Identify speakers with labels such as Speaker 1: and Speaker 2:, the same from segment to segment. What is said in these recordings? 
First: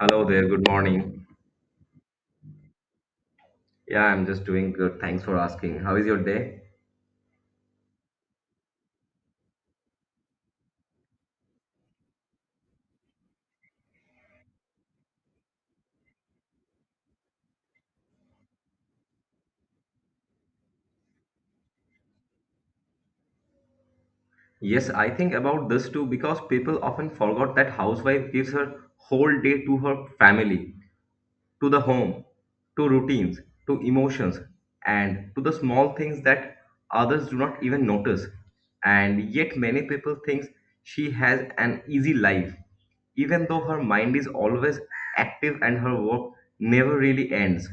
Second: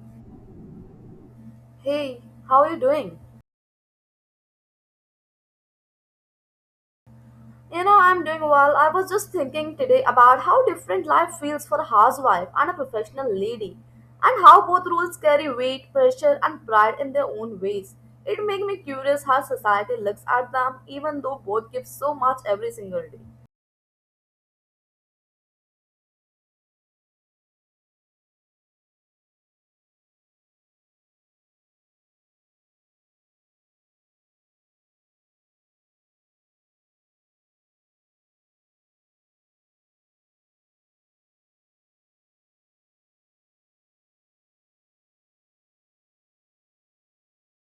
Speaker 1: Hello there, good morning.
Speaker 2: Hey, how are you doing?
Speaker 1: Yeah, I'm just doing good. Thanks for asking. How is your day?
Speaker 2: You know, I'm doing well. I was just thinking today about how different life feels for a housewife and a professional lady, and how both roles carry weight, pressure, and pride in their own ways. It makes me curious how society looks at them, even though both give so much every single day.
Speaker 1: Yes, I think about this too because people often forgot that housewife gives her whole day to her family, to the home, to routines, to emotions, and to the small things that others do not even notice. And yet many people think she has an easy life, even though her mind is always active and her work never really ends.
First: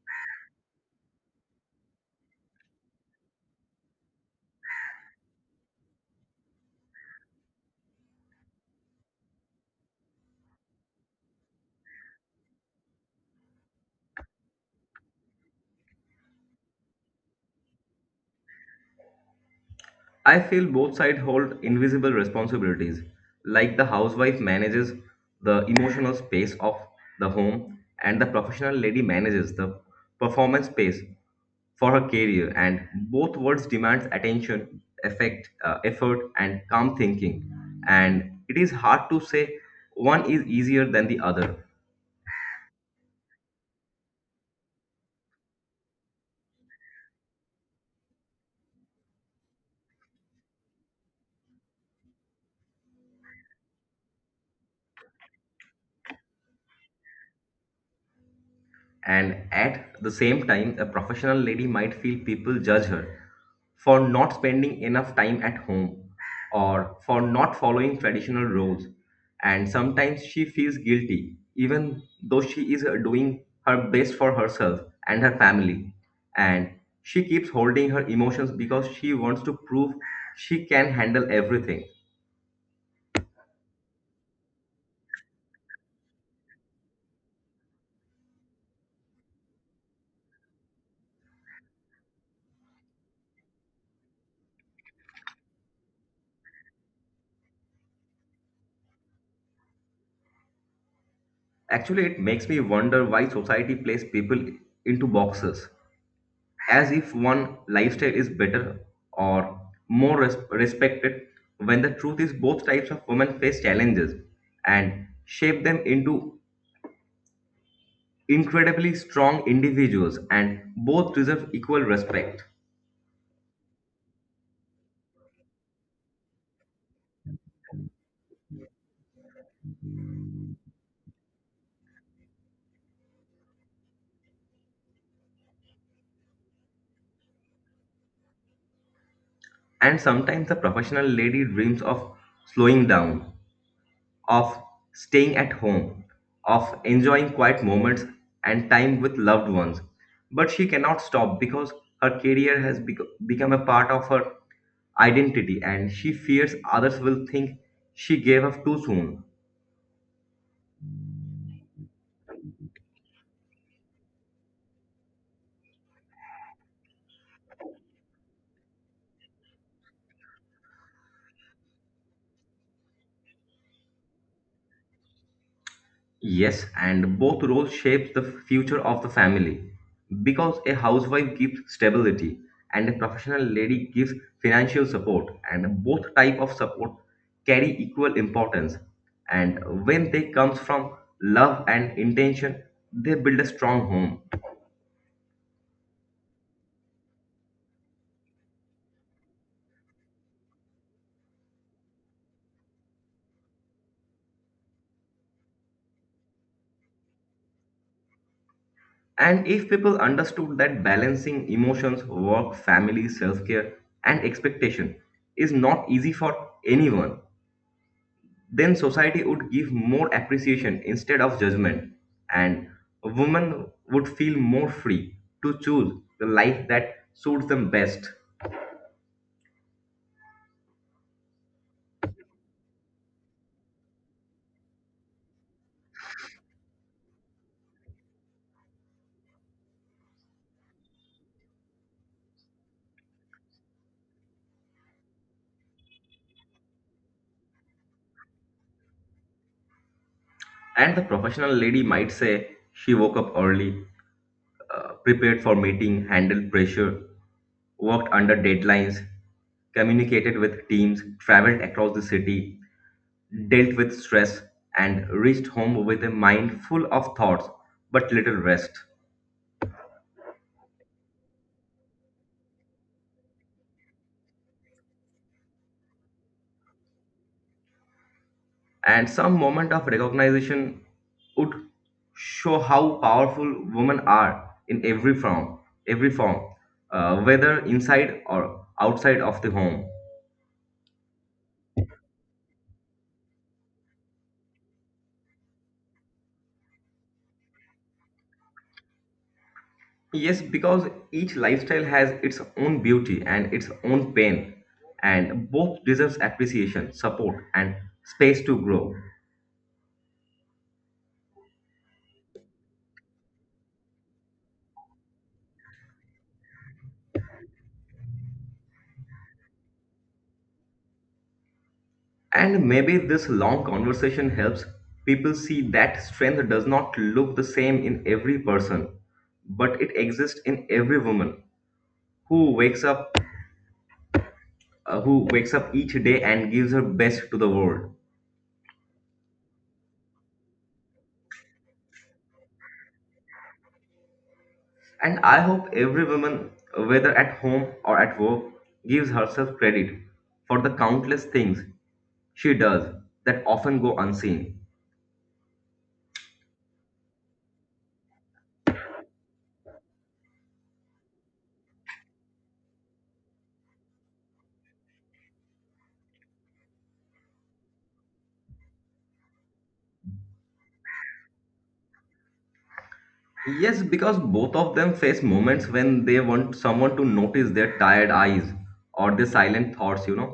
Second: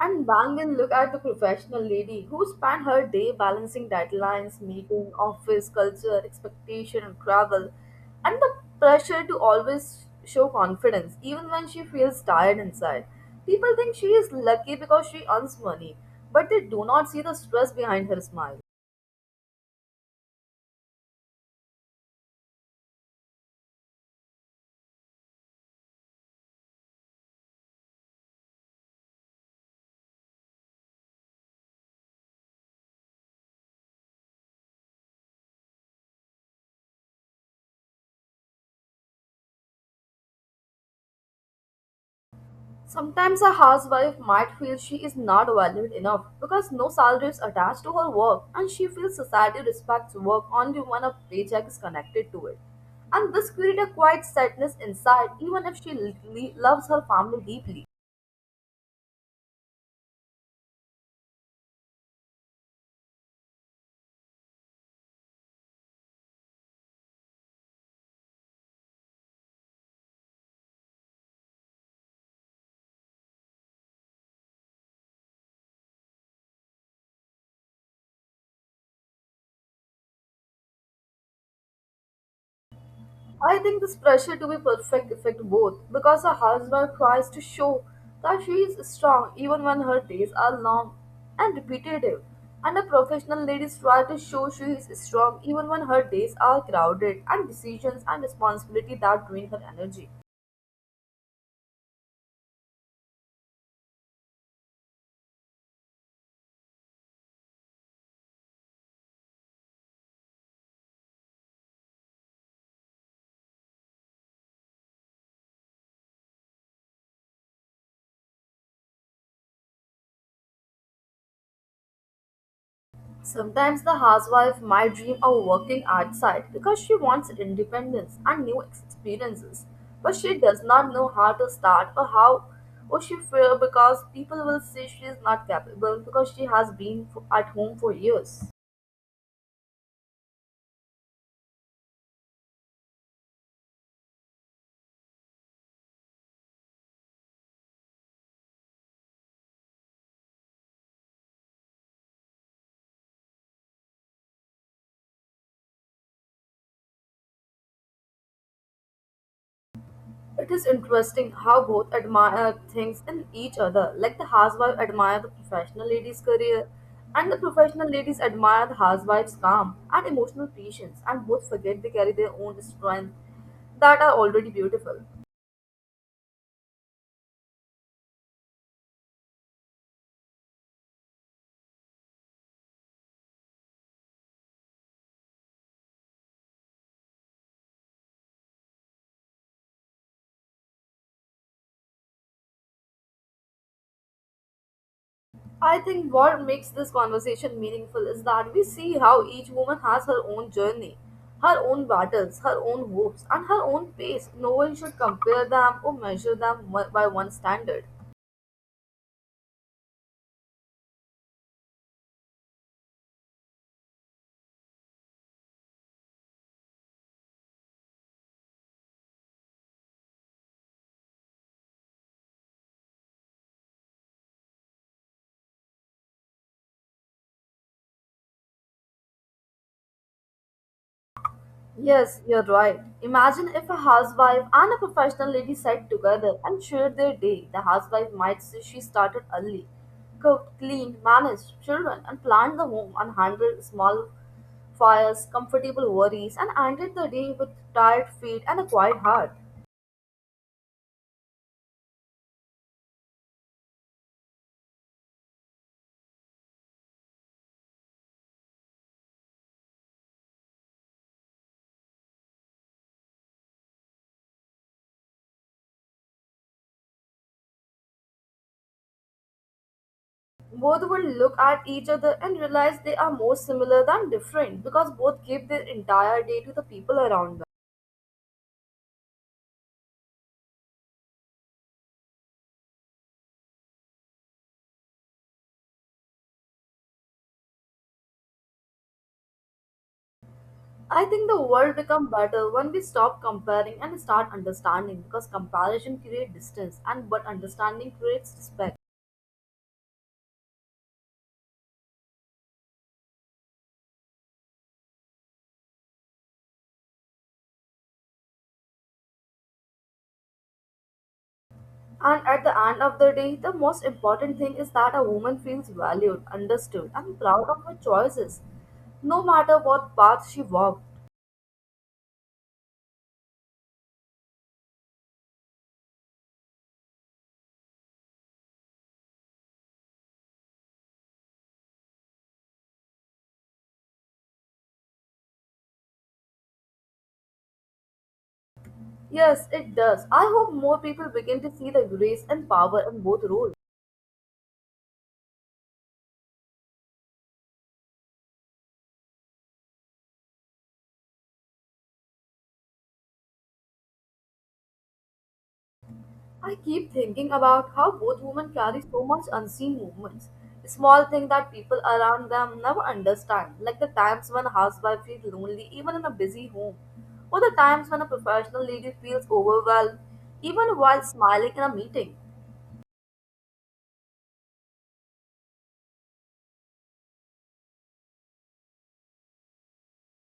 Speaker 2: And Bangan looked at the professional lady who spent her day balancing deadlines, meeting, office, culture, expectation, and travel, and the pressure to always show confidence, even when she feels tired inside. People think she is lucky because she earns money, but they do not see the stress behind her smile.
Speaker 1: I feel both sides hold invisible responsibilities, like the housewife manages the emotional space of the home, and the professional lady manages the performance space for her career. And both worlds demands attention, effect, effort, and calm thinking. And it is hard to say one is easier than the other.
Speaker 2: Sometimes a housewife might feel she is not valued enough because no salary is attached to her work and she feels society respects work only when a paycheck is connected to it. And this creates a quiet sadness inside even if she loves her family deeply.
Speaker 1: And at the same time, a professional lady might feel people judge her for not spending enough time at home or for not following traditional roles. And sometimes she feels guilty, even though she is doing her best for herself and her family. And she keeps holding her emotions because she wants to prove she can handle everything.
Speaker 2: I think this pressure to be perfect affects both because a housewife tries to show that she is strong even when her days are long and repetitive, and a professional lady tries to show she is strong even when her days are crowded and decisions and responsibility that drain her energy.
Speaker 1: Actually, it makes me wonder why society places people into boxes as if one lifestyle is better or more respected when the truth is both types of women face challenges and shape them into incredibly strong individuals, and both deserve equal respect.
Speaker 2: Sometimes the housewife might dream of working outside because she wants independence and new experiences, but she does not know how to start or how or she fear because people will say she is not capable because she has been at home for years.
Speaker 1: And sometimes the professional lady dreams of slowing down, of staying at home, of enjoying quiet moments and time with loved ones. But she cannot stop because her career has become a part of her identity, and she fears others will think she gave up too soon.
Speaker 2: It is interesting how both admire things in each other. Like the housewife admire the professional lady's career, and the professional ladies admire the housewife's calm and emotional patience, and both forget they carry their own strength that are already beautiful.
Speaker 1: Yes, and both roles shapes the future of the family because a housewife gives stability and a professional lady gives financial support, and both type of support carry equal importance, and when they comes from love and intention they build a strong home.
Speaker 2: I think what makes this conversation meaningful is that we see how each woman has her own journey, her own battles, her own hopes, and her own pace. No one should compare them or measure them by one standard.
Speaker 1: And if people understood that balancing emotions, work, family, self-care and expectation is not easy for anyone, then society would give more appreciation instead of judgment, and women would feel more free to choose the life that suits them best.
Speaker 2: Yes, you're right. Imagine if a housewife and a professional lady sat together and shared their day. The housewife might say she started early, cooked, cleaned, managed children, and planned the home and handled small fires, comfortable worries, and ended the day with tired feet and a quiet heart.
Speaker 1: And the professional lady might say she woke up early, prepared for meeting, handled pressure, worked under deadlines, communicated with teams, traveled across the city, dealt with stress, and reached home with a mind full of thoughts but little rest.
Speaker 2: Both will look at each other and realize they are more similar than different because both gave their entire day to the people around them.
Speaker 1: And some moment of recognition would show how powerful women are in every form, every form, whether inside or outside of the home.
Speaker 2: I think the world becomes better when we stop comparing and start understanding because comparison creates distance and but understanding creates respect.
Speaker 1: Yes, because each lifestyle has its own beauty and its own pain, and both deserves appreciation, support, and space to grow.
Speaker 2: And at the end of the day, the most important thing is that a woman feels valued, understood, and proud of her choices, no matter what path she walked.
Speaker 1: And maybe this long conversation helps people see that strength does not look the same in every person, but it exists in every woman who wakes up, who wakes up each day and gives her best to the world.
Speaker 2: Yes, it does. I hope more people begin to see the grace and power in both roles.
Speaker 1: And I hope every woman, whether at home or at work, gives herself credit for the countless things she does that often go unseen.
Speaker 2: I keep thinking about how both women carry so much unseen movements. Small things that people around them never understand, like the times when a housewife feels lonely even in a busy home, or the times when a professional lady feels overwhelmed even while smiling in a meeting.
Speaker 1: Yes, because both of them face moments when they want someone to notice their tired eyes or their silent thoughts, you know,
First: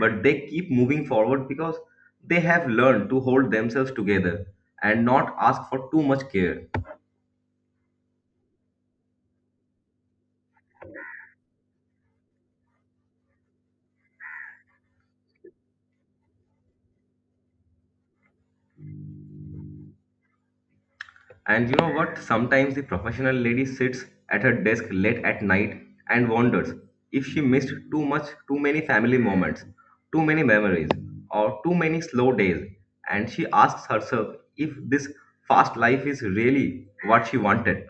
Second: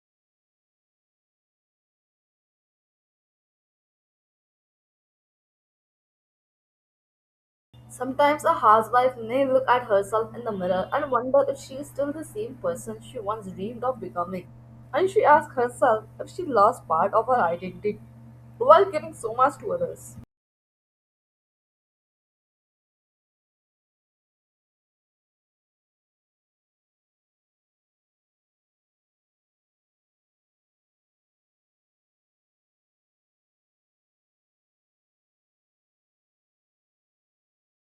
Speaker 1: but they keep moving forward because they have learned to hold themselves together and not ask for too much care.
Speaker 2: Sometimes a housewife may look at herself in the mirror and wonder if she is still the same person she once dreamed of becoming. And she asks herself if she lost part of her identity while giving so much to others.
Speaker 1: And you know what? Sometimes the professional lady sits at her desk late at night and wonders if she missed too much, too many family moments, too many memories, or too many slow days. And she asks herself if this fast life is really what she wanted.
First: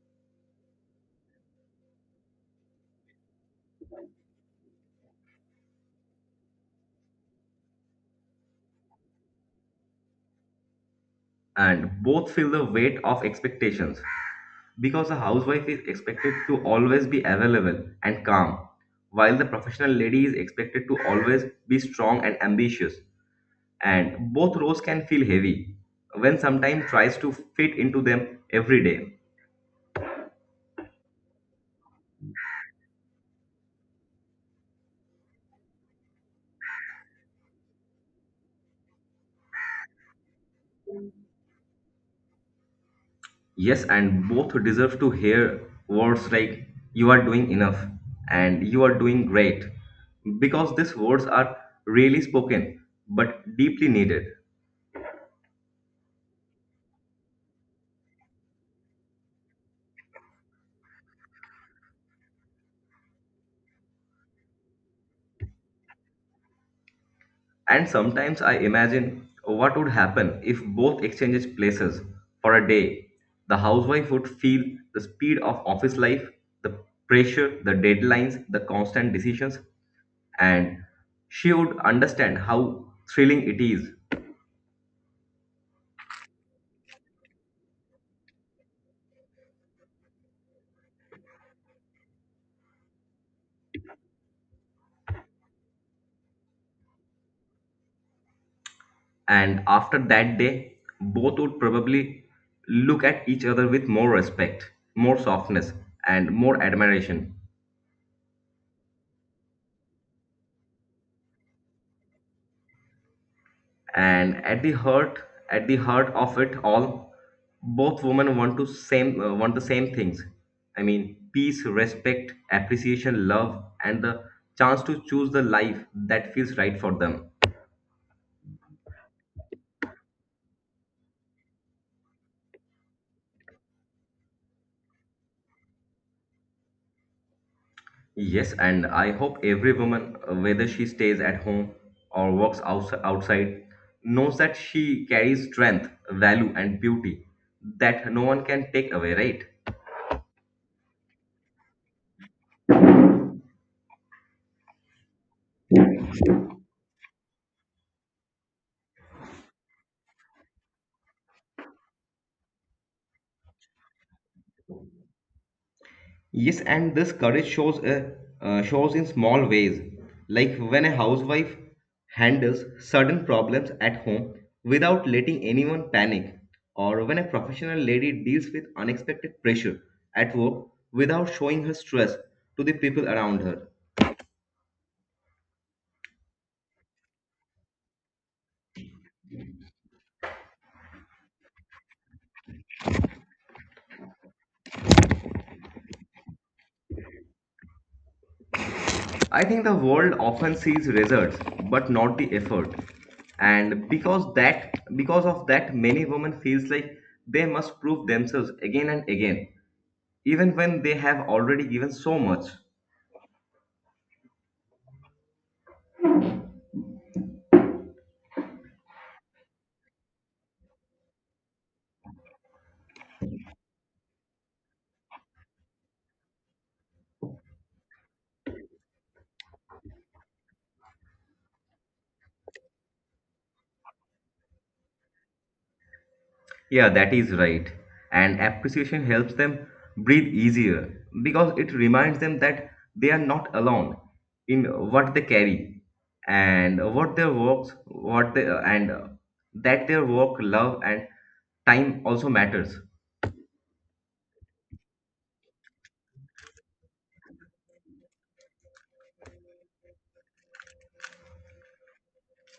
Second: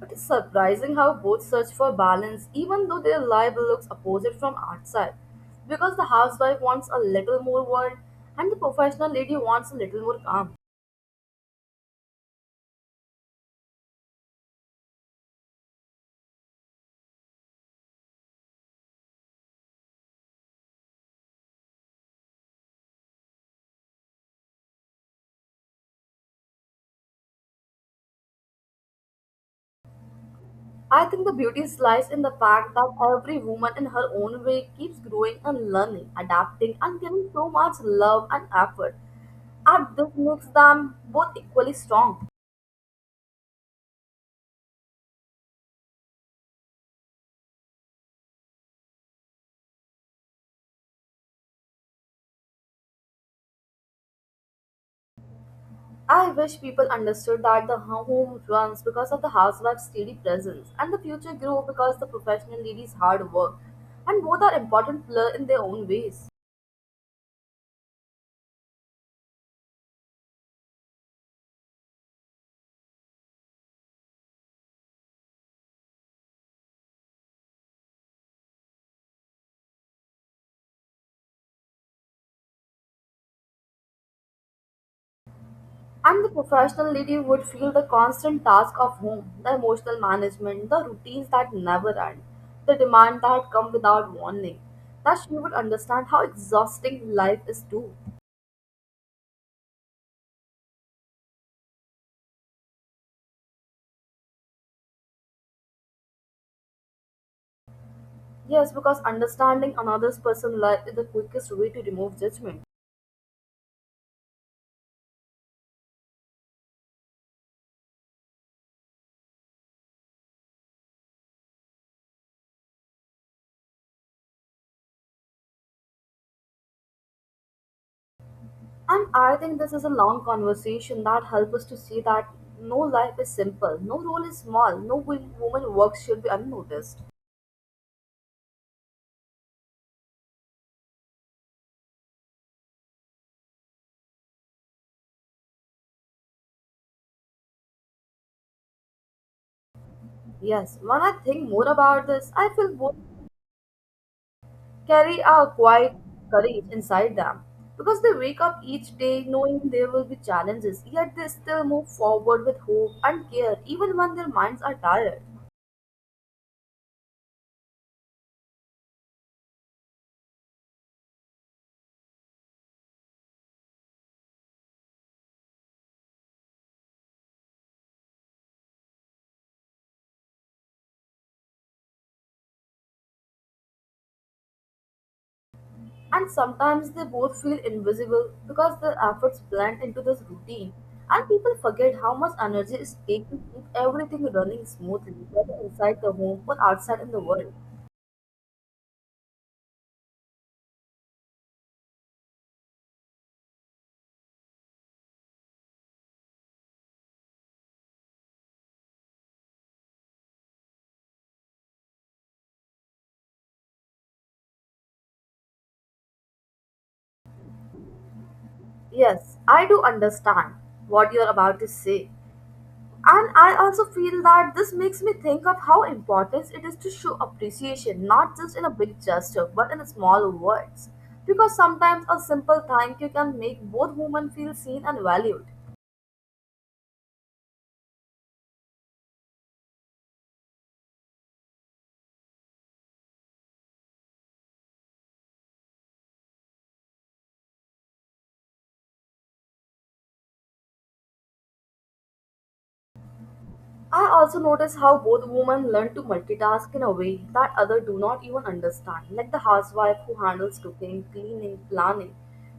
Speaker 2: It is surprising how both search for balance, even though their life looks opposite from outside. Because the housewife wants a little more world, and the professional lady wants a little more calm.
Speaker 1: And both feel the weight of expectations because a housewife is expected to always be available and calm, while the professional lady is expected to always be strong and ambitious. And both roles can feel heavy when sometime tries to fit into them every day.
Speaker 2: I think the beauty lies in the fact that every woman in her own way keeps growing and learning, adapting, and giving so much love and effort. And this makes them both equally strong.
Speaker 1: Yes, and both deserve to hear words like you are doing enough and you are doing great, because these words are rarely spoken but deeply needed.
Speaker 2: I wish people understood that the home runs because of the housewife's steady presence and the future grew because the professional lady's hard work, and both are important players in their own ways.
Speaker 1: And sometimes I imagine what would happen if both exchanges places for a day. The housewife would feel the speed of office life, the pressure, the deadlines, the constant decisions, and she would understand how thrilling it is.
Speaker 2: And the professional lady would feel the constant task of home, the emotional management, the routines that never end, the demand that come without warning, that she would understand how exhausting life is too.
Speaker 1: And after that day, both would probably look at each other with more respect, more softness, and more admiration.
Speaker 2: Yes, because understanding another's person's life is the quickest way to remove judgment.
Speaker 1: And at the heart of it all, both women want to same want the same things. I mean, peace, respect, appreciation, love, and the chance to choose the life that feels right for them.
Speaker 2: And I think this is a long conversation that helps us to see that no life is simple, no role is small, no woman work should be unnoticed.
Speaker 1: Yes, and I hope every woman, whether she stays at home or works outside, knows that she carries strength, value, and beauty that no one can take away, right?
Speaker 2: Yes, when I think more about this, I feel both carry a quiet courage inside them because they wake up each day knowing there will be challenges, yet they still move forward with hope and care even when their minds are tired.
Speaker 1: Yes, and this courage shows shows in small ways, like when a housewife handles certain problems at home without letting anyone panic, or when a professional lady deals with unexpected pressure at work without showing her stress to the people around her.
Speaker 2: And sometimes they both feel invisible because their efforts blend into this routine. And people forget how much energy is taken to keep everything running smoothly, whether inside the home or outside in the world.
Speaker 1: I think the world often sees results but not the effort. And because of that many women feels like they must prove themselves again and again even when they have already given so much.
Speaker 2: Yes, I do understand what you're about to say. And I also feel that this makes me think of how important it is to show appreciation, not just in a big gesture, but in small words. Because sometimes a simple thank you can make both women feel seen and valued.
Speaker 1: Yeah, that is right. And appreciation helps them breathe easier because it reminds them that they are not alone in what they carry and what their works what they and that their work, love and time also matters.
Speaker 2: I also notice how both women learn to multitask in a way that others do not even understand, like the housewife who handles cooking, cleaning, planning,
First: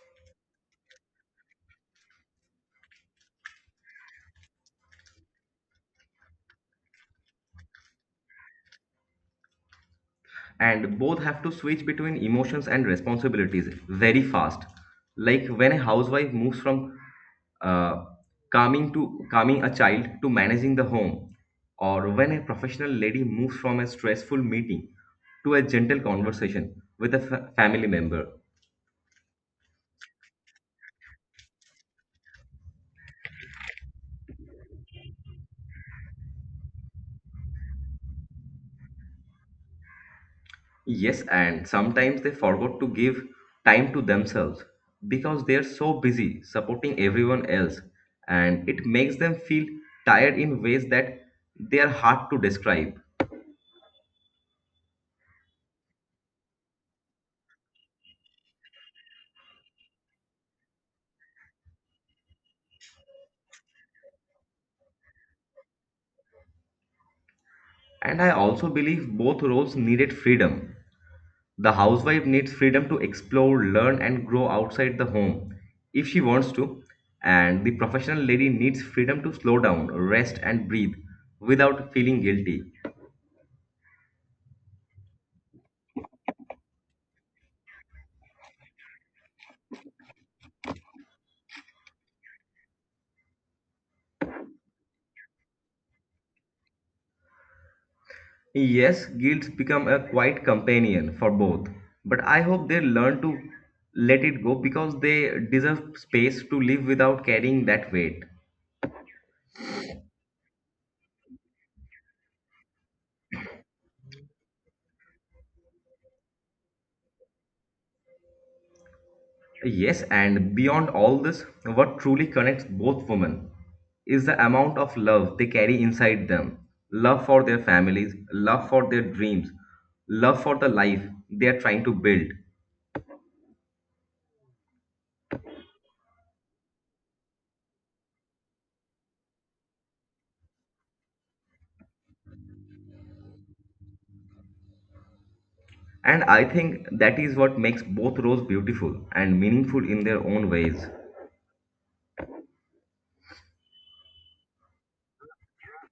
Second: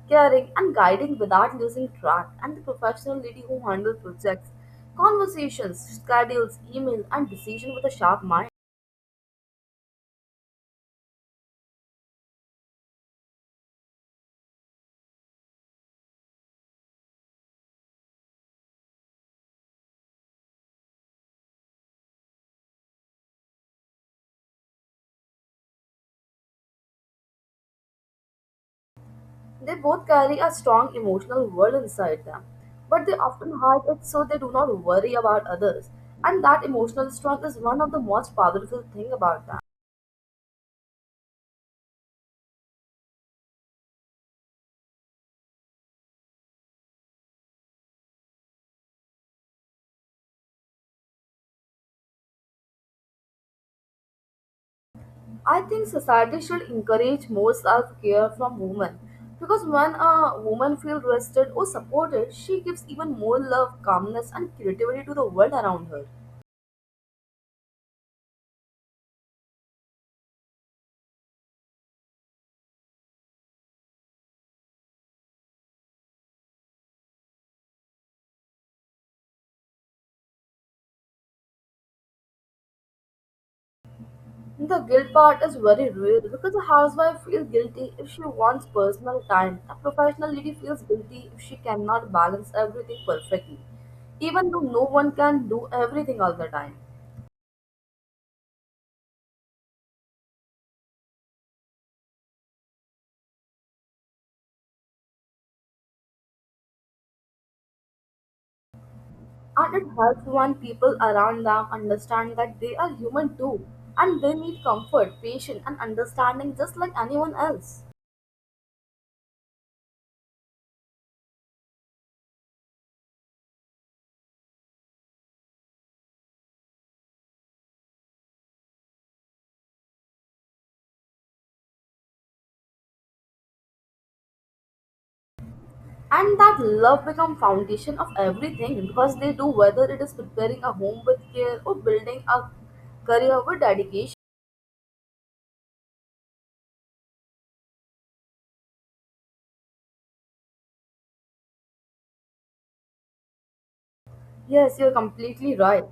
Speaker 2: caring, and guiding without losing track, and the professional lady who handles projects, conversations, schedules, emails, and decisions with a sharp mind.
Speaker 1: And both have to switch between emotions and responsibilities very fast, like when a housewife moves from uh, calming a child to managing the home, or when a professional lady moves from a stressful meeting to a gentle conversation with a family member.
Speaker 2: They both carry a strong emotional world inside them, but they often hide it so they do not worry about others, and that emotional strength is one of the most powerful thing about them.
Speaker 1: Yes, and sometimes they forgot to give time to themselves because they are so busy supporting everyone else, and it makes them feel tired in ways that they are hard to describe.
Speaker 2: I think society should encourage more self care from women because when a woman feels rested or supported, she gives even more love, calmness, and creativity to the world around her.
Speaker 1: And I also believe both roles needed freedom. The housewife needs freedom to explore, learn, and grow outside the home if she wants to, and the professional lady needs freedom to slow down, rest, and breathe without feeling guilty.
Speaker 2: The guilt part is very real because a housewife feels guilty if she wants personal time. A professional lady feels guilty if she cannot balance everything perfectly, even though no one can do everything all the time.
Speaker 1: Yes, guilds become a quiet companion for both, but I hope they learn to let it go because they deserve space to live without carrying that weight.
Speaker 2: And it helps when people around them understand that they are human too and they need comfort, patience and understanding just like anyone else.
Speaker 1: Yes, and beyond all this, what truly connects both women is the amount of love they carry inside them, love for their families, love for their dreams, love for the life they are trying to build.
Speaker 2: And that love becomes foundation of everything because they do whether it is preparing a home with care or building a career with dedication.
Speaker 1: And I think that is what makes both roles beautiful and meaningful in their own ways.
Speaker 2: Yes, you're completely right.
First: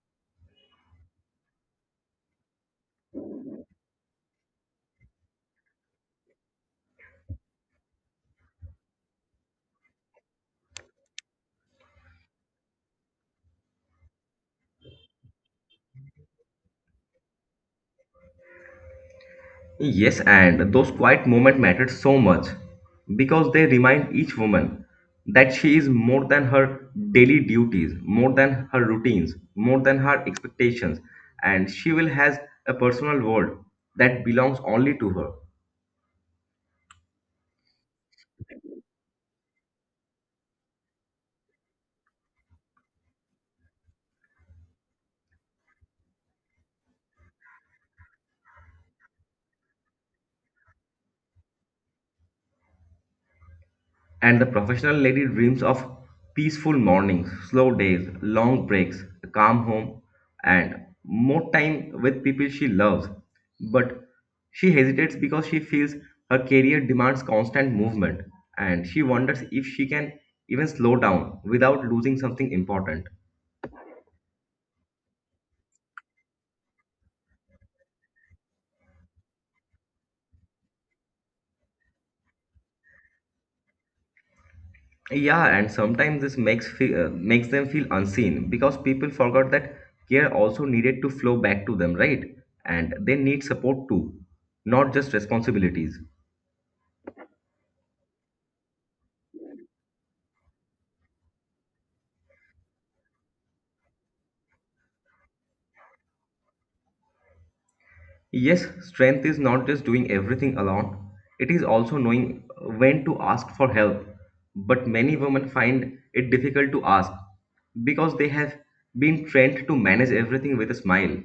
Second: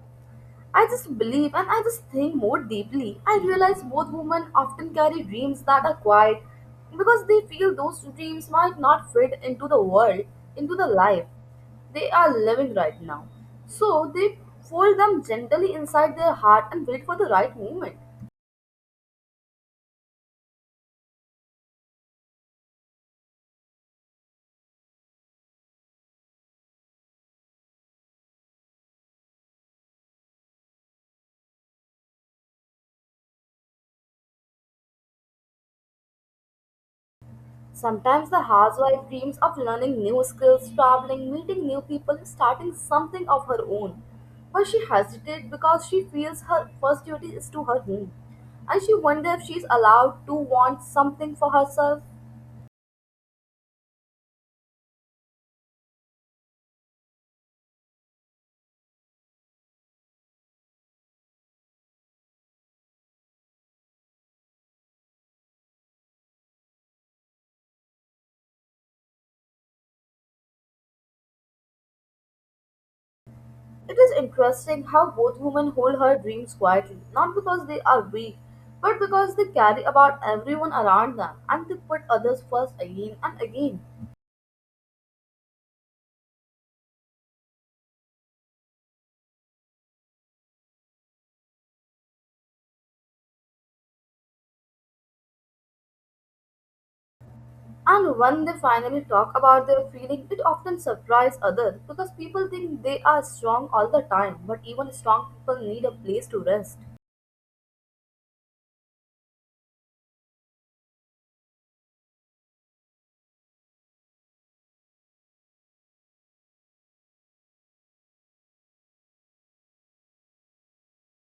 Speaker 2: I just believe and I just think more deeply. I realize both women often carry dreams that are quiet because they feel those dreams might not fit into the world, into the life they are living right now. So they fold them gently inside their heart and wait for the right moment.
Speaker 1: Yes, and those quiet moments mattered so much because they remind each woman that she is more than her daily duties, more than her routines, more than her expectations, and she will has a personal world that belongs only to her.
Speaker 2: Sometimes the housewife dreams of learning new skills, traveling, meeting new people, and starting something of her own. But she hesitates because she feels her first duty is to her home. And she wonders if she is allowed to want something for herself.
Speaker 1: And the professional lady dreams of peaceful mornings, slow days, long breaks, a calm home, and more time with people she loves. But she hesitates because she feels her career demands constant movement, and she wonders if she can even slow down without losing something important.
Speaker 2: It is interesting how both women hold her dreams quietly, not because they are weak, but because they carry about everyone around them and they put others first again and again.
Speaker 1: Yeah, and sometimes this makes them feel unseen because people forgot that care also needed to flow back to them, right? And they need support too, not just responsibilities.
Speaker 2: And when they finally talk about their feeling, it often surprises others because people think they are strong all the time, but even strong people need a place to rest.
Speaker 1: Yes, strength is not just doing everything alone. It is also knowing when to ask for help. But many women find it difficult to ask because they have been trained to manage everything with a smile.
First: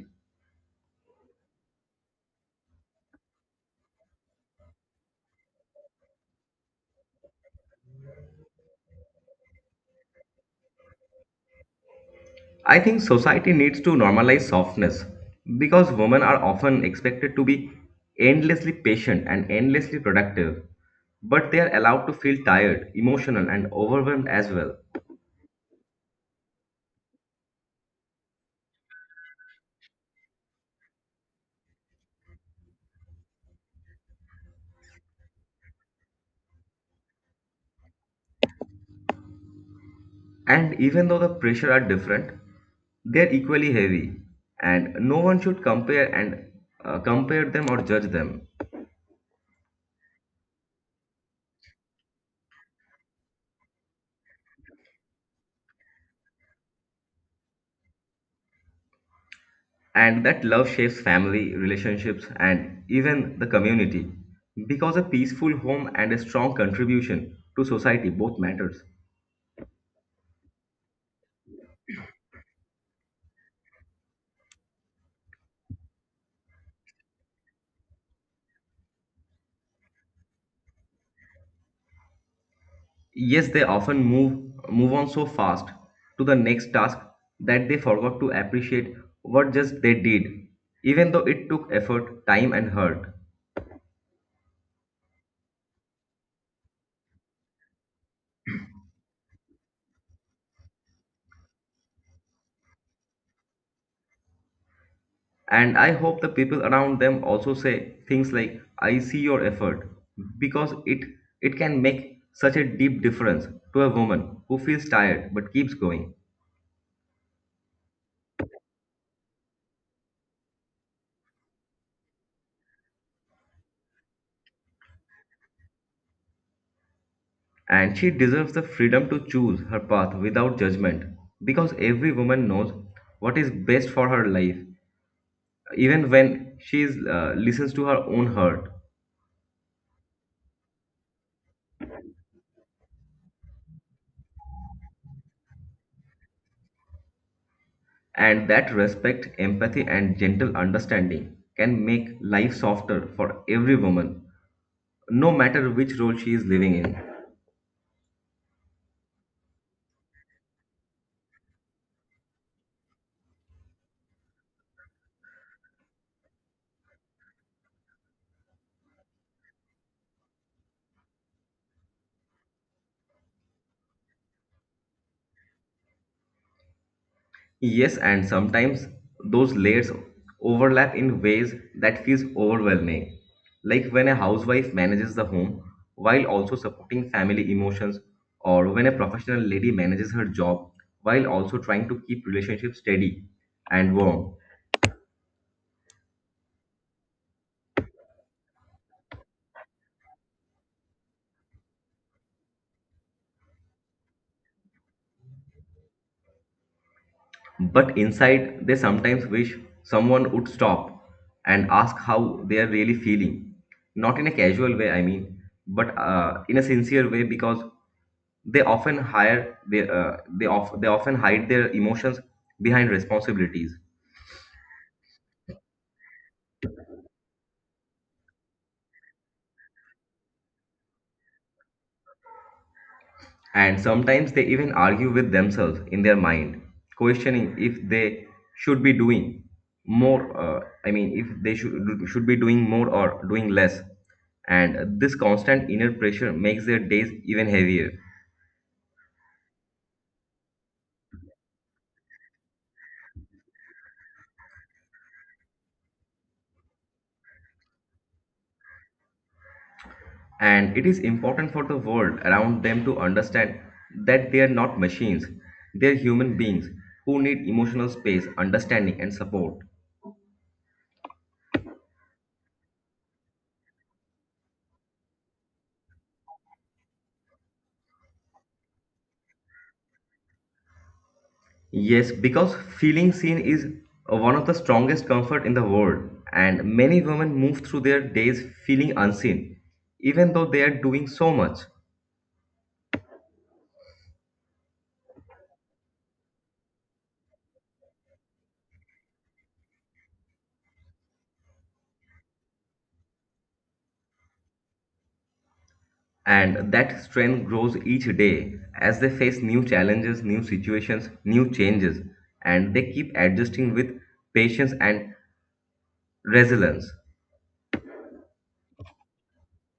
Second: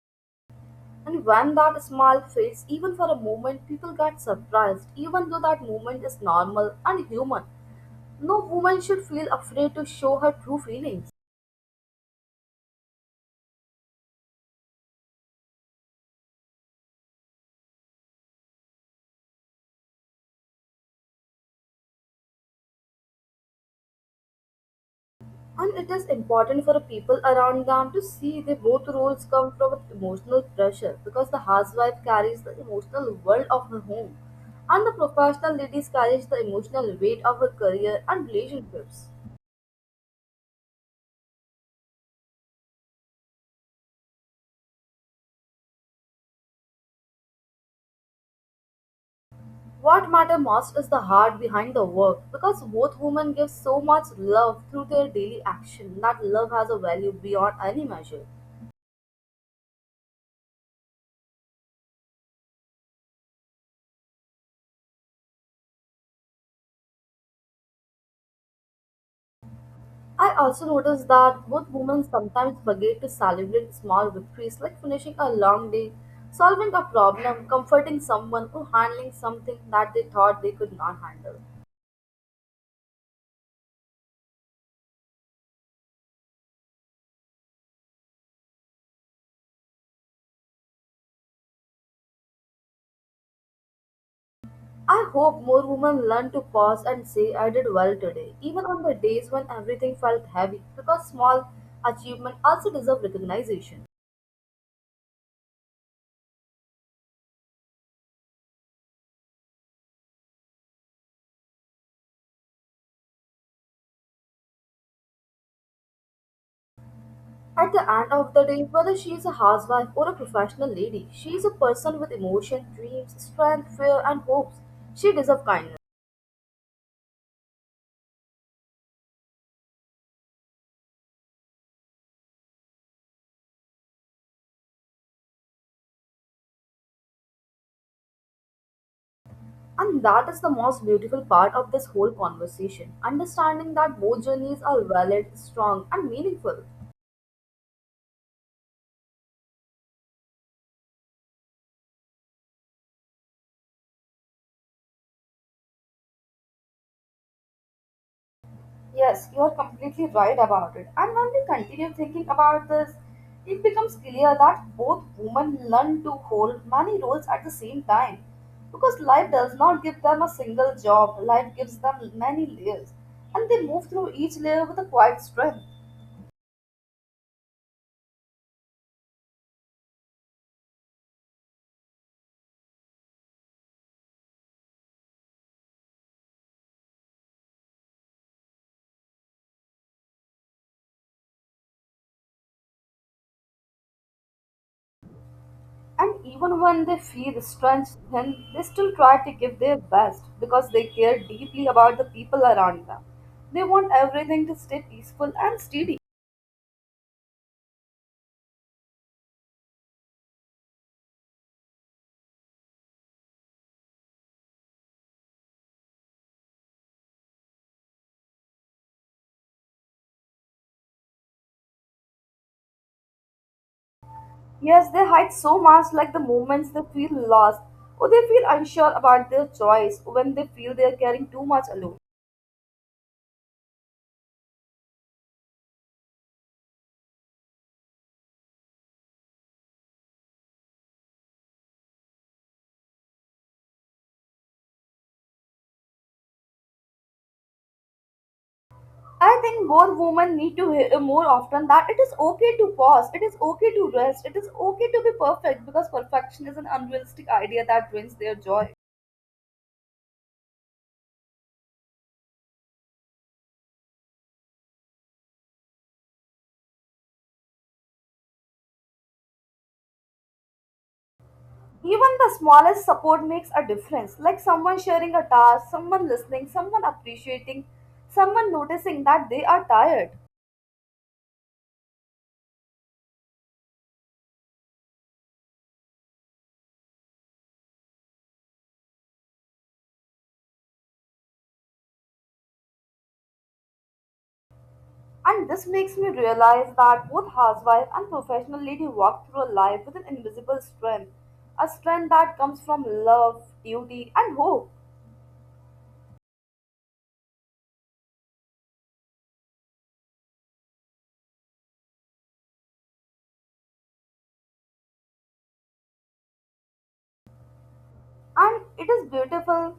Speaker 2: And when that smile fades, even for a moment, people get surprised, even though that moment is normal and human. No woman should feel afraid to show her true feelings.
Speaker 1: I think society needs to normalize softness because women are often expected to be endlessly patient and endlessly productive, but they are allowed to feel tired, emotional, and overwhelmed as well.
Speaker 2: And it is important for the people around them to see that both roles come from emotional pressure because the housewife carries the emotional world of her home and the professional ladies carries the emotional weight of her career and relationships.
Speaker 1: And even though the pressure are different, they are equally heavy, and no one should compare them or judge them.
Speaker 2: What matter most is the heart behind the work because both women give so much love through their daily action that love has a value beyond any measure.
Speaker 1: And that love shapes family, relationships, and even the community because a peaceful home and a strong contribution to society both matters.
Speaker 2: I also noticed that both women sometimes forget to celebrate small victories like finishing a long day, solving a problem, comforting someone, or handling something that they thought they could not handle.
Speaker 1: Yes, they often move on so fast to the next task that they forgot to appreciate what just they did, even though it took effort, time and hurt.
Speaker 2: I hope more women learn to pause and say, I did well today, even on the days when everything felt heavy, because small achievements also deserve recognition.
Speaker 1: And I hope the people around them also say things like I see your effort, because it can make such a deep difference to a woman who feels tired but keeps going.
Speaker 2: At the end of the day, whether she is a housewife or a professional lady, she is a person with emotion, dreams, strength, fear, and hopes. She deserves kindness.
Speaker 1: And she deserves the freedom to choose her path without judgment because every woman knows what is best for her life even when she is, listens to her own hurt.
Speaker 2: And that is the most beautiful part of this whole conversation understanding that both journeys are valid, strong, and meaningful.
Speaker 1: And that respect, empathy, and gentle understanding can make life softer for every woman, no matter which role she is living in.
Speaker 2: Yes, you are completely right about it. And when we continue thinking about this, it becomes clear that both women learn to hold many roles at the same time. Because life does not give them a single job, life gives them many layers. And they move through each layer with a quiet strength.
Speaker 1: Yes, and sometimes those layers overlap in ways that feels overwhelming, like when a housewife manages the home while also supporting family emotions, or when a professional lady manages her job while also trying to keep relationships steady and warm.
Speaker 2: And even when they feel stressed, then they still try to give their best because they care deeply about the people around them. They want everything to stay peaceful and steady.
Speaker 1: But inside, they sometimes wish someone would stop and ask how they are really feeling. Not in a casual way, I mean, but in a sincere way because they often hire they, of, they often hide their emotions behind responsibilities.
Speaker 2: Yes, they hide so much, like the moments they feel lost or they feel unsure about their choice, when they feel they are carrying too much alone.
Speaker 1: And sometimes they even argue with themselves in their mind, questioning if they should be doing more, I mean, if they should be doing more or doing less. And this constant inner pressure makes their days even heavier.
Speaker 2: I think more women need to hear more often that it is okay to pause, it is okay to rest, it is okay to be perfect because perfection is an unrealistic idea that drains their joy.
Speaker 1: And it is important for the world around them to understand that they are not machines, they are human beings who need emotional space, understanding, and support.
Speaker 2: Even the smallest support makes a difference, like someone sharing a task, someone listening, someone appreciating, someone noticing that they are tired.
Speaker 1: Yes, because feeling seen is one of the strongest comfort in the world, and many women move through their days feeling unseen, even though they are doing so much.
Speaker 2: And this makes me realize that both housewife and professional lady walk through life with an invisible strength, a strength that comes from love, duty, and hope.
Speaker 1: And that strength grows each day as they face new challenges, new situations, new changes, and they keep adjusting with patience and resilience.
Speaker 2: And it is beautiful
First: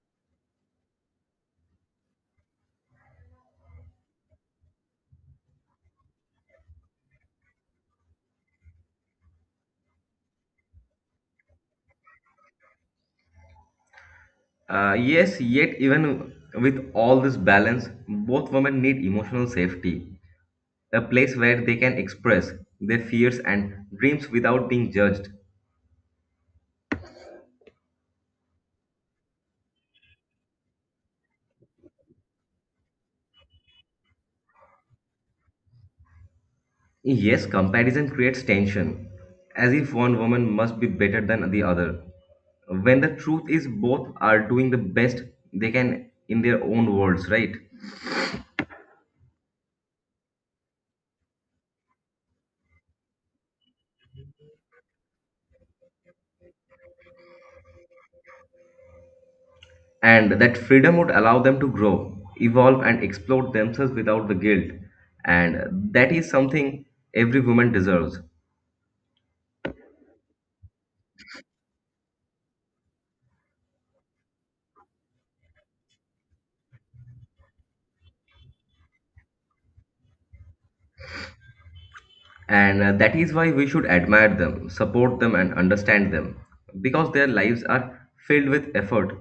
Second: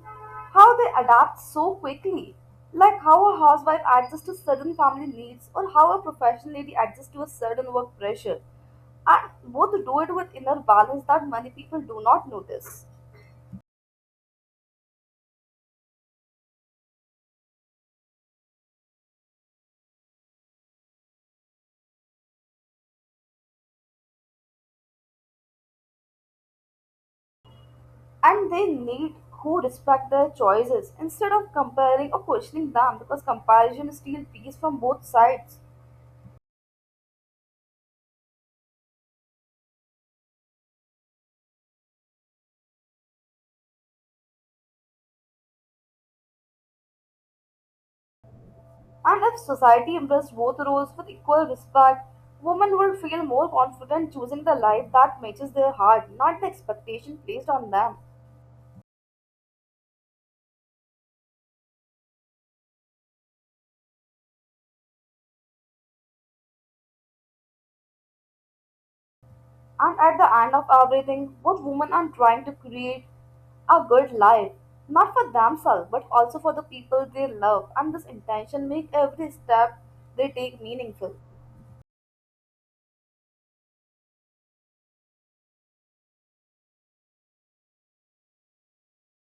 Speaker 2: how they adapt so quickly, like how a housewife adjusts to certain family needs or how a professional lady adjusts to a certain work pressure. And both do it with inner balance that many people do not notice.
Speaker 1: Yes, yet even with all this balance, both women need emotional safety, a place where they can express their fears and dreams without being judged.
Speaker 2: And they need who respect their choices instead of comparing or questioning them, because comparison steals peace from both sides.
Speaker 1: Yes, comparison creates tension, as if one woman must be better than the other, when the truth is both are doing the best they can in their own worlds, right?
Speaker 2: And if society embraced both roles with equal respect, women would feel more confident choosing the life that matches their heart, not the expectation placed on them.
Speaker 1: And that freedom would allow them to grow, evolve, and explore themselves without the guilt. And that is something every woman deserves.
Speaker 2: And at the end of everything, both women are trying to create a good life, not for themselves, but also for the people they love. And this intention makes every step they take meaningful.
Speaker 1: And that is why we should admire them, support them, and understand them because their lives are filled with effort,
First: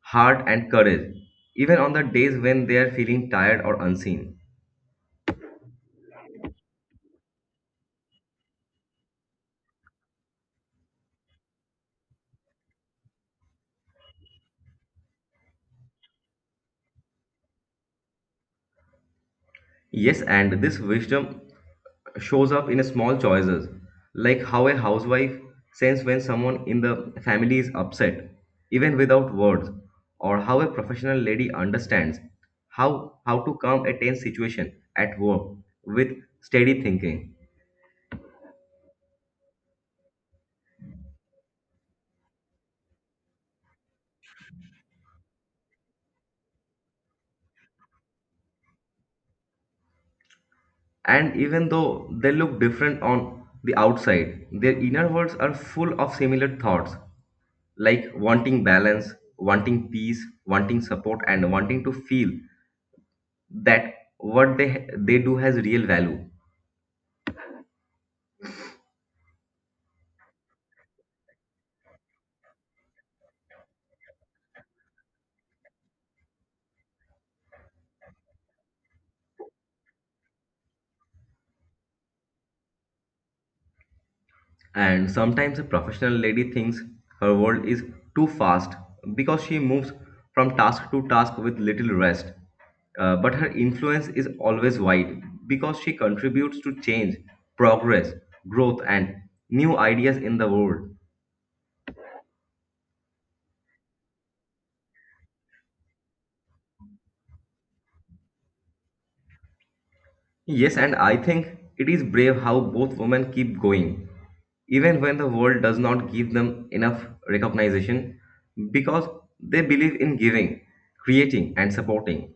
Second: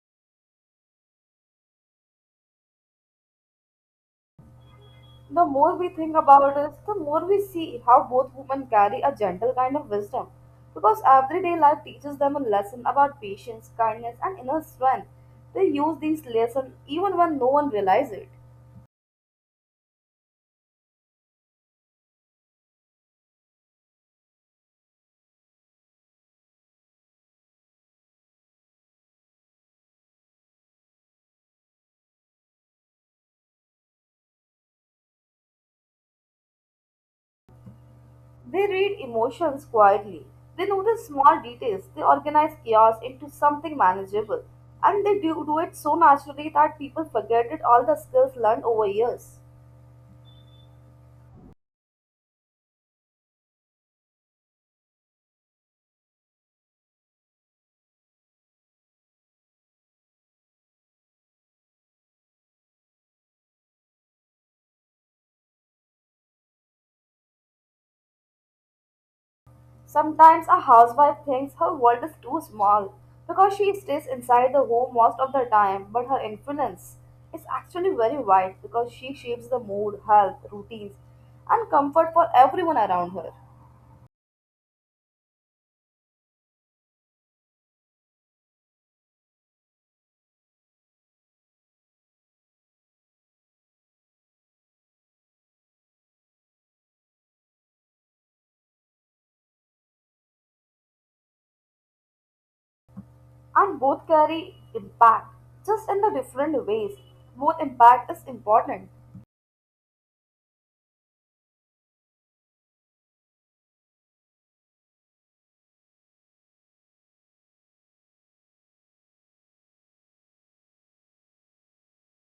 Speaker 1: heart, and courage, even on the days when they are feeling tired or unseen.
Speaker 2: The more we think about it, the more we see how both women carry a gentle kind of wisdom. Because everyday life teaches them a lesson about patience, kindness, and inner strength. They use these lessons even when no one realizes it.
Speaker 1: Yes, and this wisdom shows up in small choices, like how a housewife senses when someone in the family is upset, even without words, or how a professional lady understands how to calm a tense situation at work with steady thinking.
Speaker 2: They read emotions quietly. They notice small details. They organize chaos into something manageable. And they do it so naturally that people forget it all the skills learned over years.
Speaker 1: And even though they look different on the outside, their inner worlds are full of similar thoughts like wanting balance, wanting peace, wanting support, and wanting to feel that what they do has real value.
Speaker 2: Sometimes a housewife thinks her world is too small because she stays inside the home most of the time, but her influence is actually very wide because she shapes the mood, health, routines, and comfort for everyone around her.
Speaker 1: And sometimes a professional lady thinks her world is too fast because she moves from task to task with little rest. But her influence is always wide because she contributes to change, progress, growth, and new ideas in the world.
Speaker 2: And both carry impact, just in the different ways. Both impact is important.
Speaker 1: Yes, and I think it is brave how both women keep going, even when the world does not give them enough recognition, because they believe in giving, creating, and supporting.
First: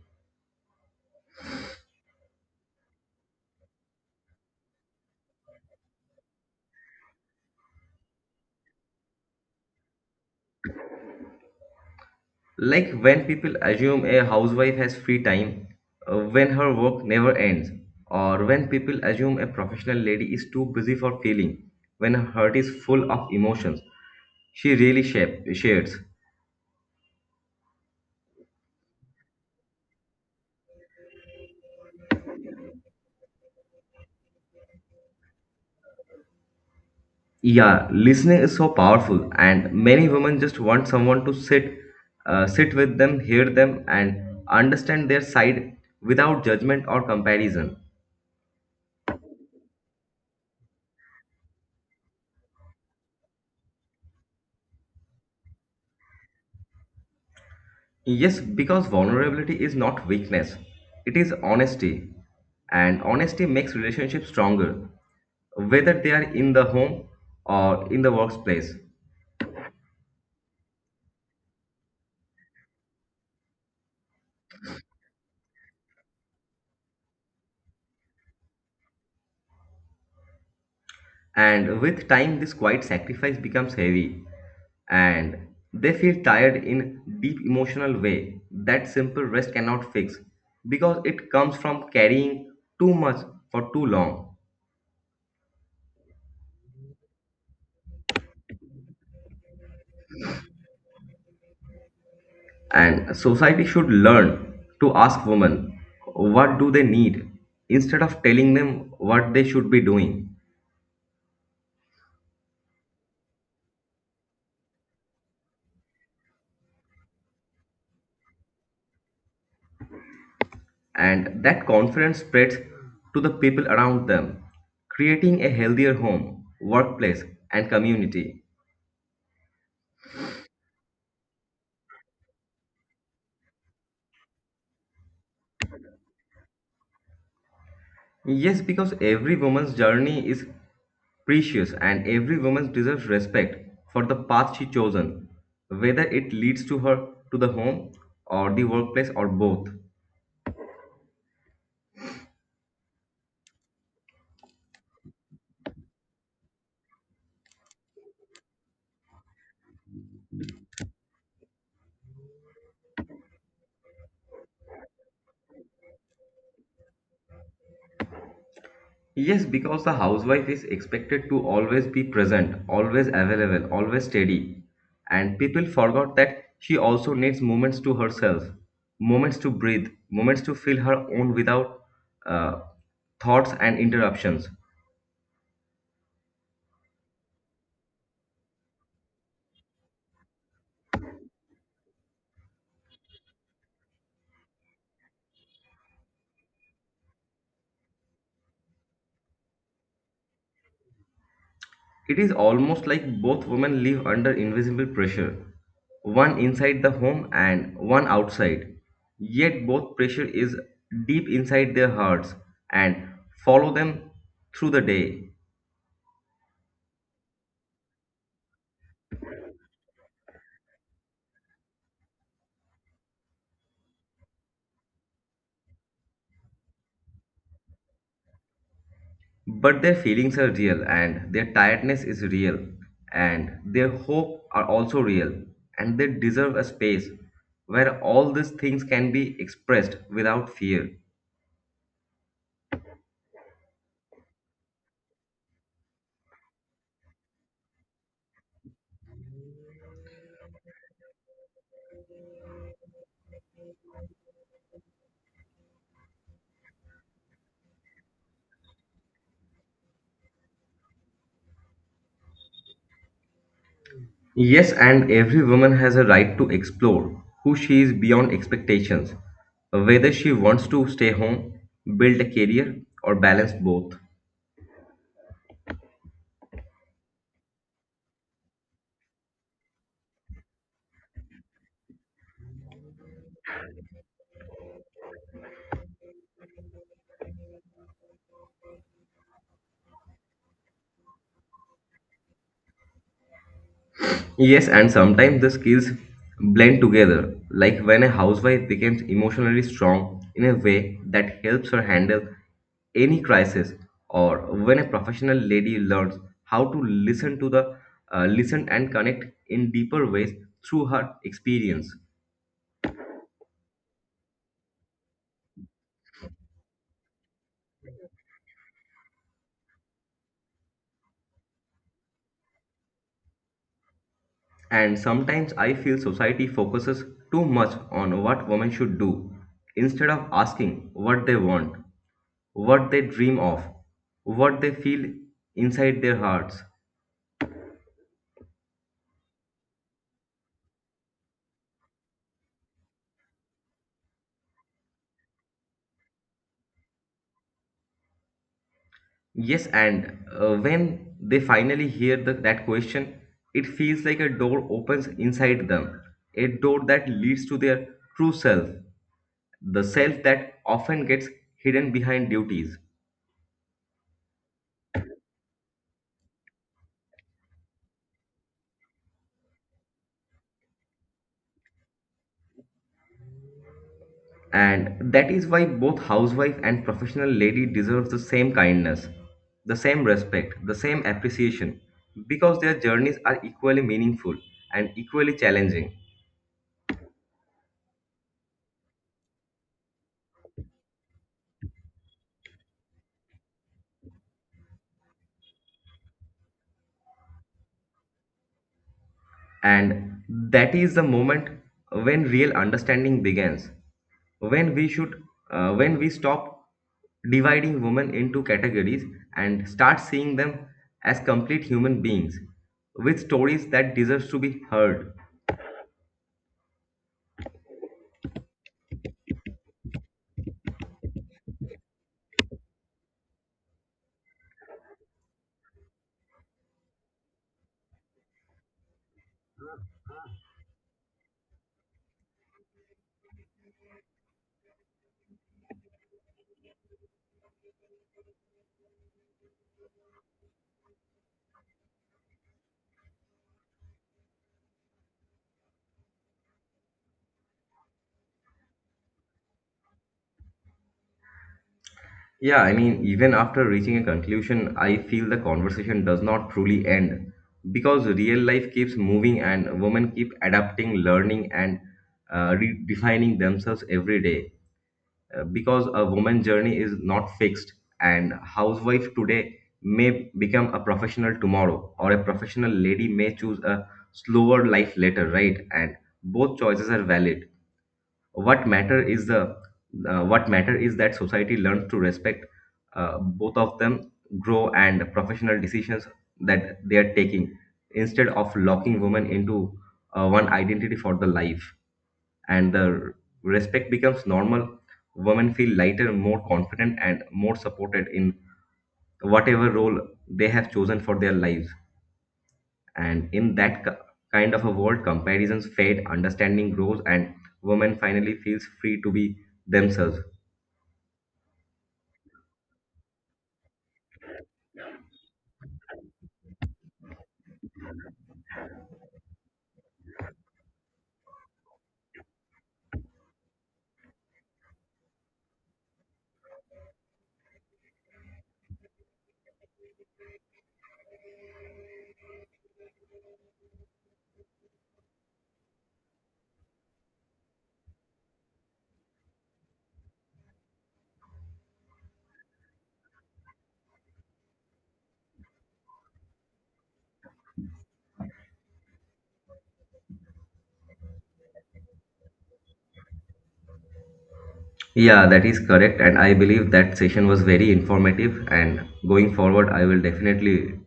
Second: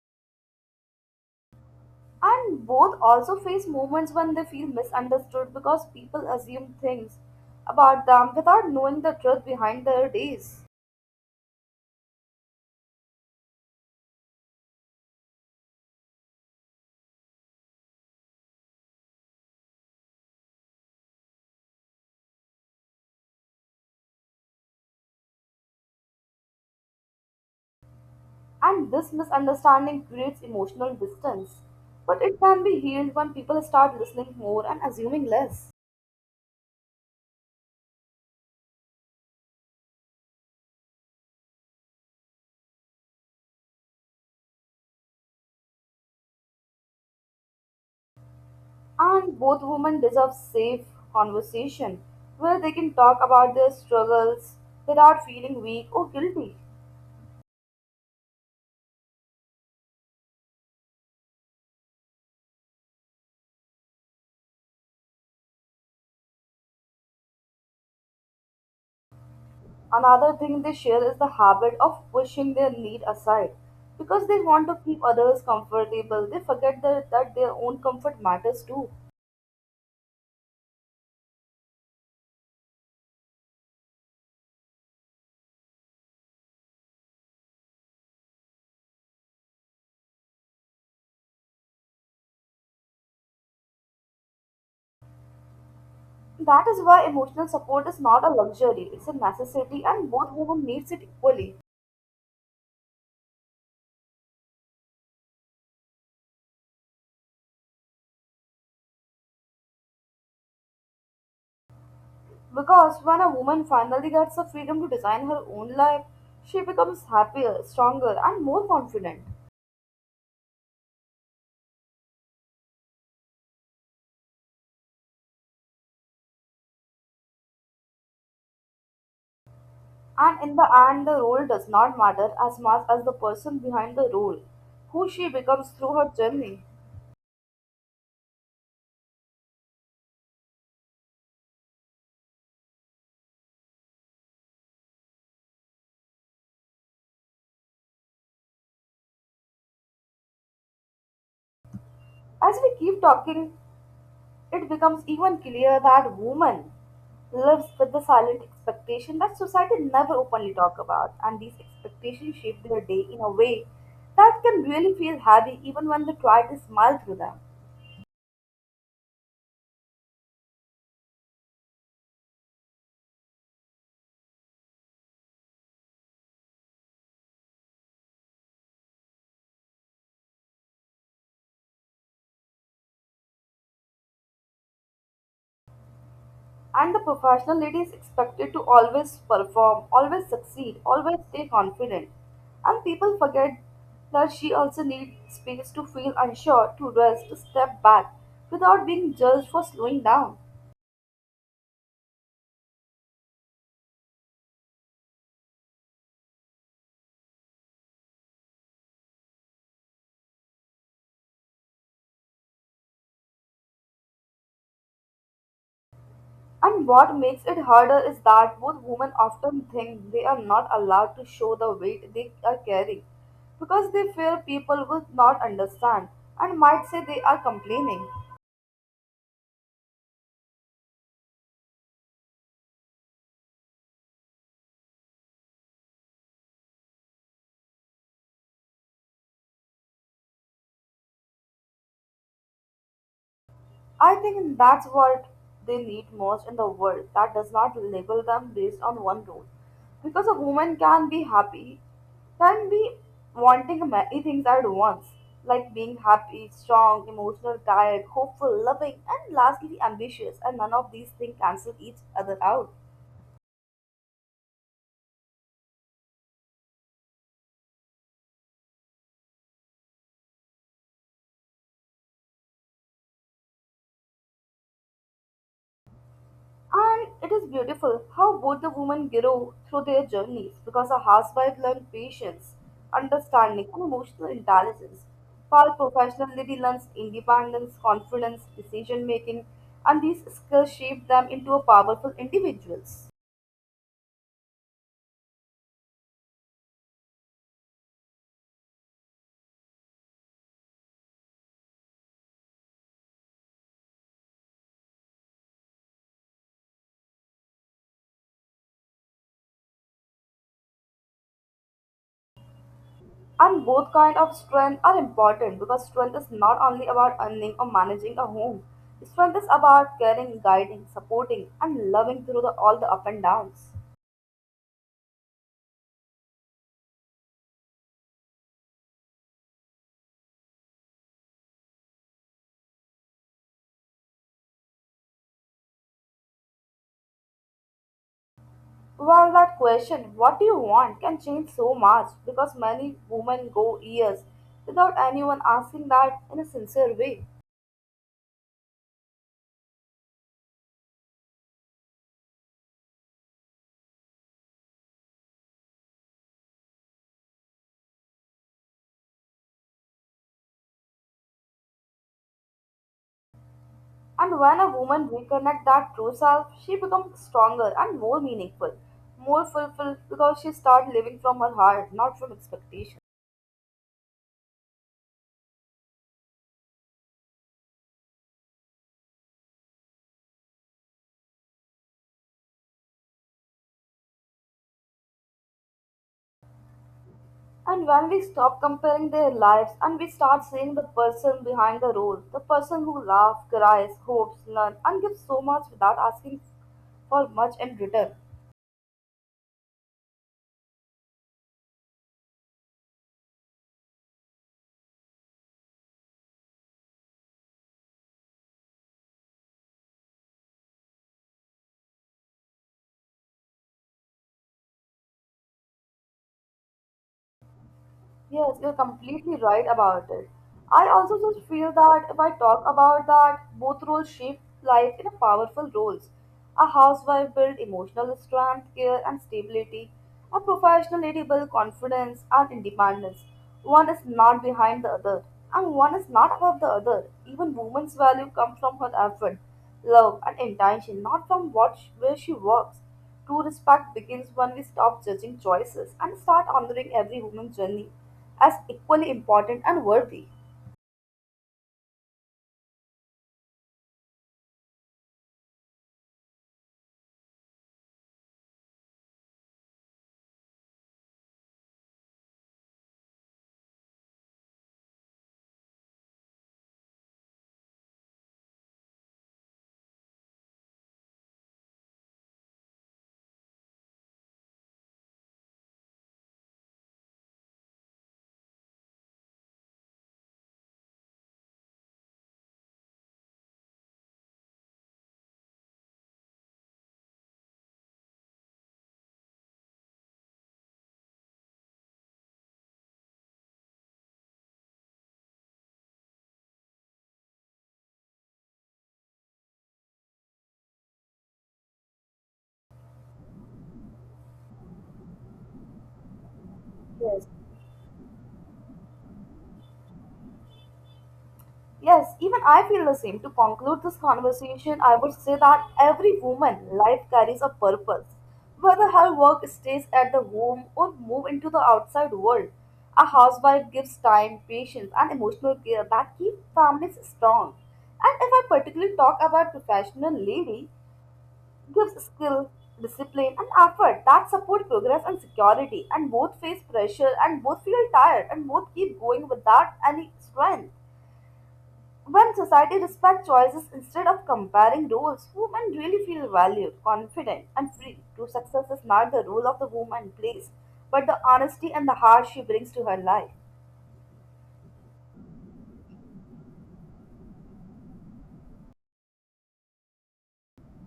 Speaker 2: And both also face moments when they feel misunderstood because people assume things about them without knowing the truth behind their days.
Speaker 1: Like when people assume a housewife has free time, when her work never ends, or when people assume a professional lady is too busy for feeling, when her heart is full of emotions, she really shares.
Speaker 2: And this misunderstanding creates emotional distance. But it can be healed when people start listening more and assuming less.
Speaker 1: Yeah, listening is so powerful, and many women just want someone to sit, sit with them, hear them, and understand their side without judgment or comparison.
Speaker 2: And both women deserve safe conversation where they can talk about their struggles without feeling weak or guilty.
Speaker 1: Yes, because vulnerability is not weakness, it is honesty. And honesty makes relationships stronger, whether they are in the home or in the workplace.
Speaker 2: Another thing they share is the habit of pushing their need aside. Because they want to keep others comfortable, they forget that their own comfort matters too.
Speaker 1: And with time, this quiet sacrifice becomes heavy, and they feel tired in deep emotional way that simple rest cannot fix because it comes from carrying too much for too long.
Speaker 2: That is why emotional support is not a luxury, it's a necessity, and both women needs it equally.
Speaker 1: And society should learn to ask women what do they need instead of telling them what they should be doing.
Speaker 2: Because when a woman finally gets the freedom to design her own life, she becomes happier, stronger, and more confident.
Speaker 1: And that confidence spreads to the people around them, creating a healthier home, workplace, and community.
Speaker 2: And in the end, the role does not matter as much as the person behind the role, who she becomes through her journey.
Speaker 1: Yes, because every woman's journey is precious and every woman deserves respect for the path she chosen, whether it leads to her to the home or the workplace or both.
Speaker 2: As we keep talking, it becomes even clearer that women lives with the silent expectation that society never openly talk about, and these expectations shape their day in a way that can really feel heavy even when they try to smile through them.
Speaker 1: Yes, because the housewife is expected to always be present, always available, always steady. And people forgot that she also needs moments to herself, moments to breathe, moments to feel her own without uh, thoughts and interruptions.
Speaker 2: And the professional lady is expected to always perform, always succeed, always stay confident. And people forget that she also needs space to feel unsure, to rest, to step back without being judged for slowing down.
Speaker 1: It is almost like both women live under invisible pressure, one inside the home and one outside. Yet both pressure is deep inside their hearts and follow them through the day.
Speaker 2: And what makes it harder is that both women often think they are not allowed to show the weight they are carrying because they fear people will not understand and might say they are complaining.
Speaker 1: But their feelings are real, and their tiredness is real, and their hope are also real, and they deserve a space where all these things can be expressed without fear.
Speaker 2: I think that's what they need most in the world that does not label them based on one role. Because a woman can be happy, can be wanting many things at once, like being happy, strong, emotional, tired, hopeful, loving, and lastly ambitious, and none of these things cancel each other out.
Speaker 1: Yes, and every woman has a right to explore who she is beyond expectations, whether she wants to stay home, build a career, or balance both.
Speaker 2: And it is beautiful how both the women grow through their journeys, because a housewife learns patience, understanding, and emotional intelligence, while professional lady learns independence, confidence, decision making, and these skills shape them into a powerful individuals.
Speaker 1: Yes, and sometimes the skills blend together, like when a housewife becomes emotionally strong in a way that helps her handle any crisis, or when a professional lady learns how to listen to the listen and connect in deeper ways through her experience.
Speaker 2: And both kind of strength are important because strength is not only about earning or managing a home. Strength is about caring, guiding, supporting, and loving through all the up and downs.
Speaker 1: And sometimes I feel society focuses too much on what women should do instead of asking what they want, what they dream of, what they feel inside their hearts.
Speaker 2: Well, that question, what do you want, can change so much because many women go years without anyone asking that in a sincere way.
Speaker 1: Yes, and when they finally hear that question, it feels like a door opens inside them, a door that leads to their true self, the self that often gets hidden behind duties.
Speaker 2: And when a woman reconnects that true self, she becomes stronger and more meaningful, more fulfilled, because she starts living from her heart, not from expectation.
Speaker 1: And that is why both housewife and professional lady deserve the same kindness, the same respect, the same appreciation, because their journeys are equally meaningful and equally challenging.
Speaker 2: And when we stop comparing their lives and we start seeing the person behind the role, the person who laughs, cries, hopes, learns, and gives so much without asking for much in return.
Speaker 1: And that is the moment when real understanding begins, when we should, when we stop dividing women into categories and start seeing them as complete human beings with stories that deserves to be heard.
Speaker 2: Yes, you're completely right about it. I also just feel that if I talk about that, both roles shape life in a powerful roles. A housewife builds emotional strength, care, and stability. A professional lady builds confidence and independence. One is not behind the other, and one is not above the other. Even woman's value comes from her effort, love, and intention, not from where she works. True respect begins when we stop judging choices and start honoring every human journey as equally important and worthy.
Speaker 1: Yeah, I mean, even after reaching a conclusion, I feel the conversation does not truly end because real life keeps moving and women keep adapting, learning, and redefining themselves every day. Because a woman's journey is not fixed and housewife today may become a professional tomorrow or a professional lady may choose a slower life later, right? And both choices are valid. What matter is the what matter is that society learns to respect both of them grow and professional decisions that they are taking instead of locking women into one identity for the life, and the respect becomes normal, women feel lighter, more confident, and more supported in whatever role they have chosen for their lives. And in that kind of a world, comparisons fade, understanding grows,
Speaker 2: Yes.
Speaker 1: and women finally feels free to be themselves.
Speaker 2: Yes, even I feel the same. To conclude this conversation, I would say that every woman life carries a purpose. Whether her work stays at the home or move into the outside world, a housewife gives time, patience, and emotional care that keep families strong. And if I particularly talk about professional ladies, gives skill, discipline, and effort that support progress and security, and both face pressure, and both feel tired, and both keep going without any strength. When society respects choices instead of comparing roles, women really feel valued, confident, and free. True success is not the role of the woman plays, but the honesty and the heart she brings to her life.
Speaker 1: Yeah, that is correct, and I believe that session was very informative. And going forward, I will definitely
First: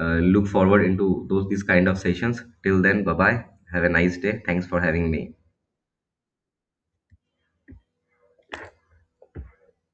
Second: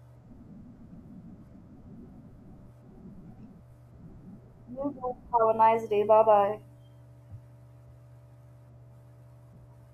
Speaker 1: look forward into those these kind of sessions. Till then, bye bye. Have a nice day. Thanks for
Speaker 2: You
Speaker 1: having
Speaker 2: too.
Speaker 1: me.
Speaker 2: Have a nice day. Bye bye.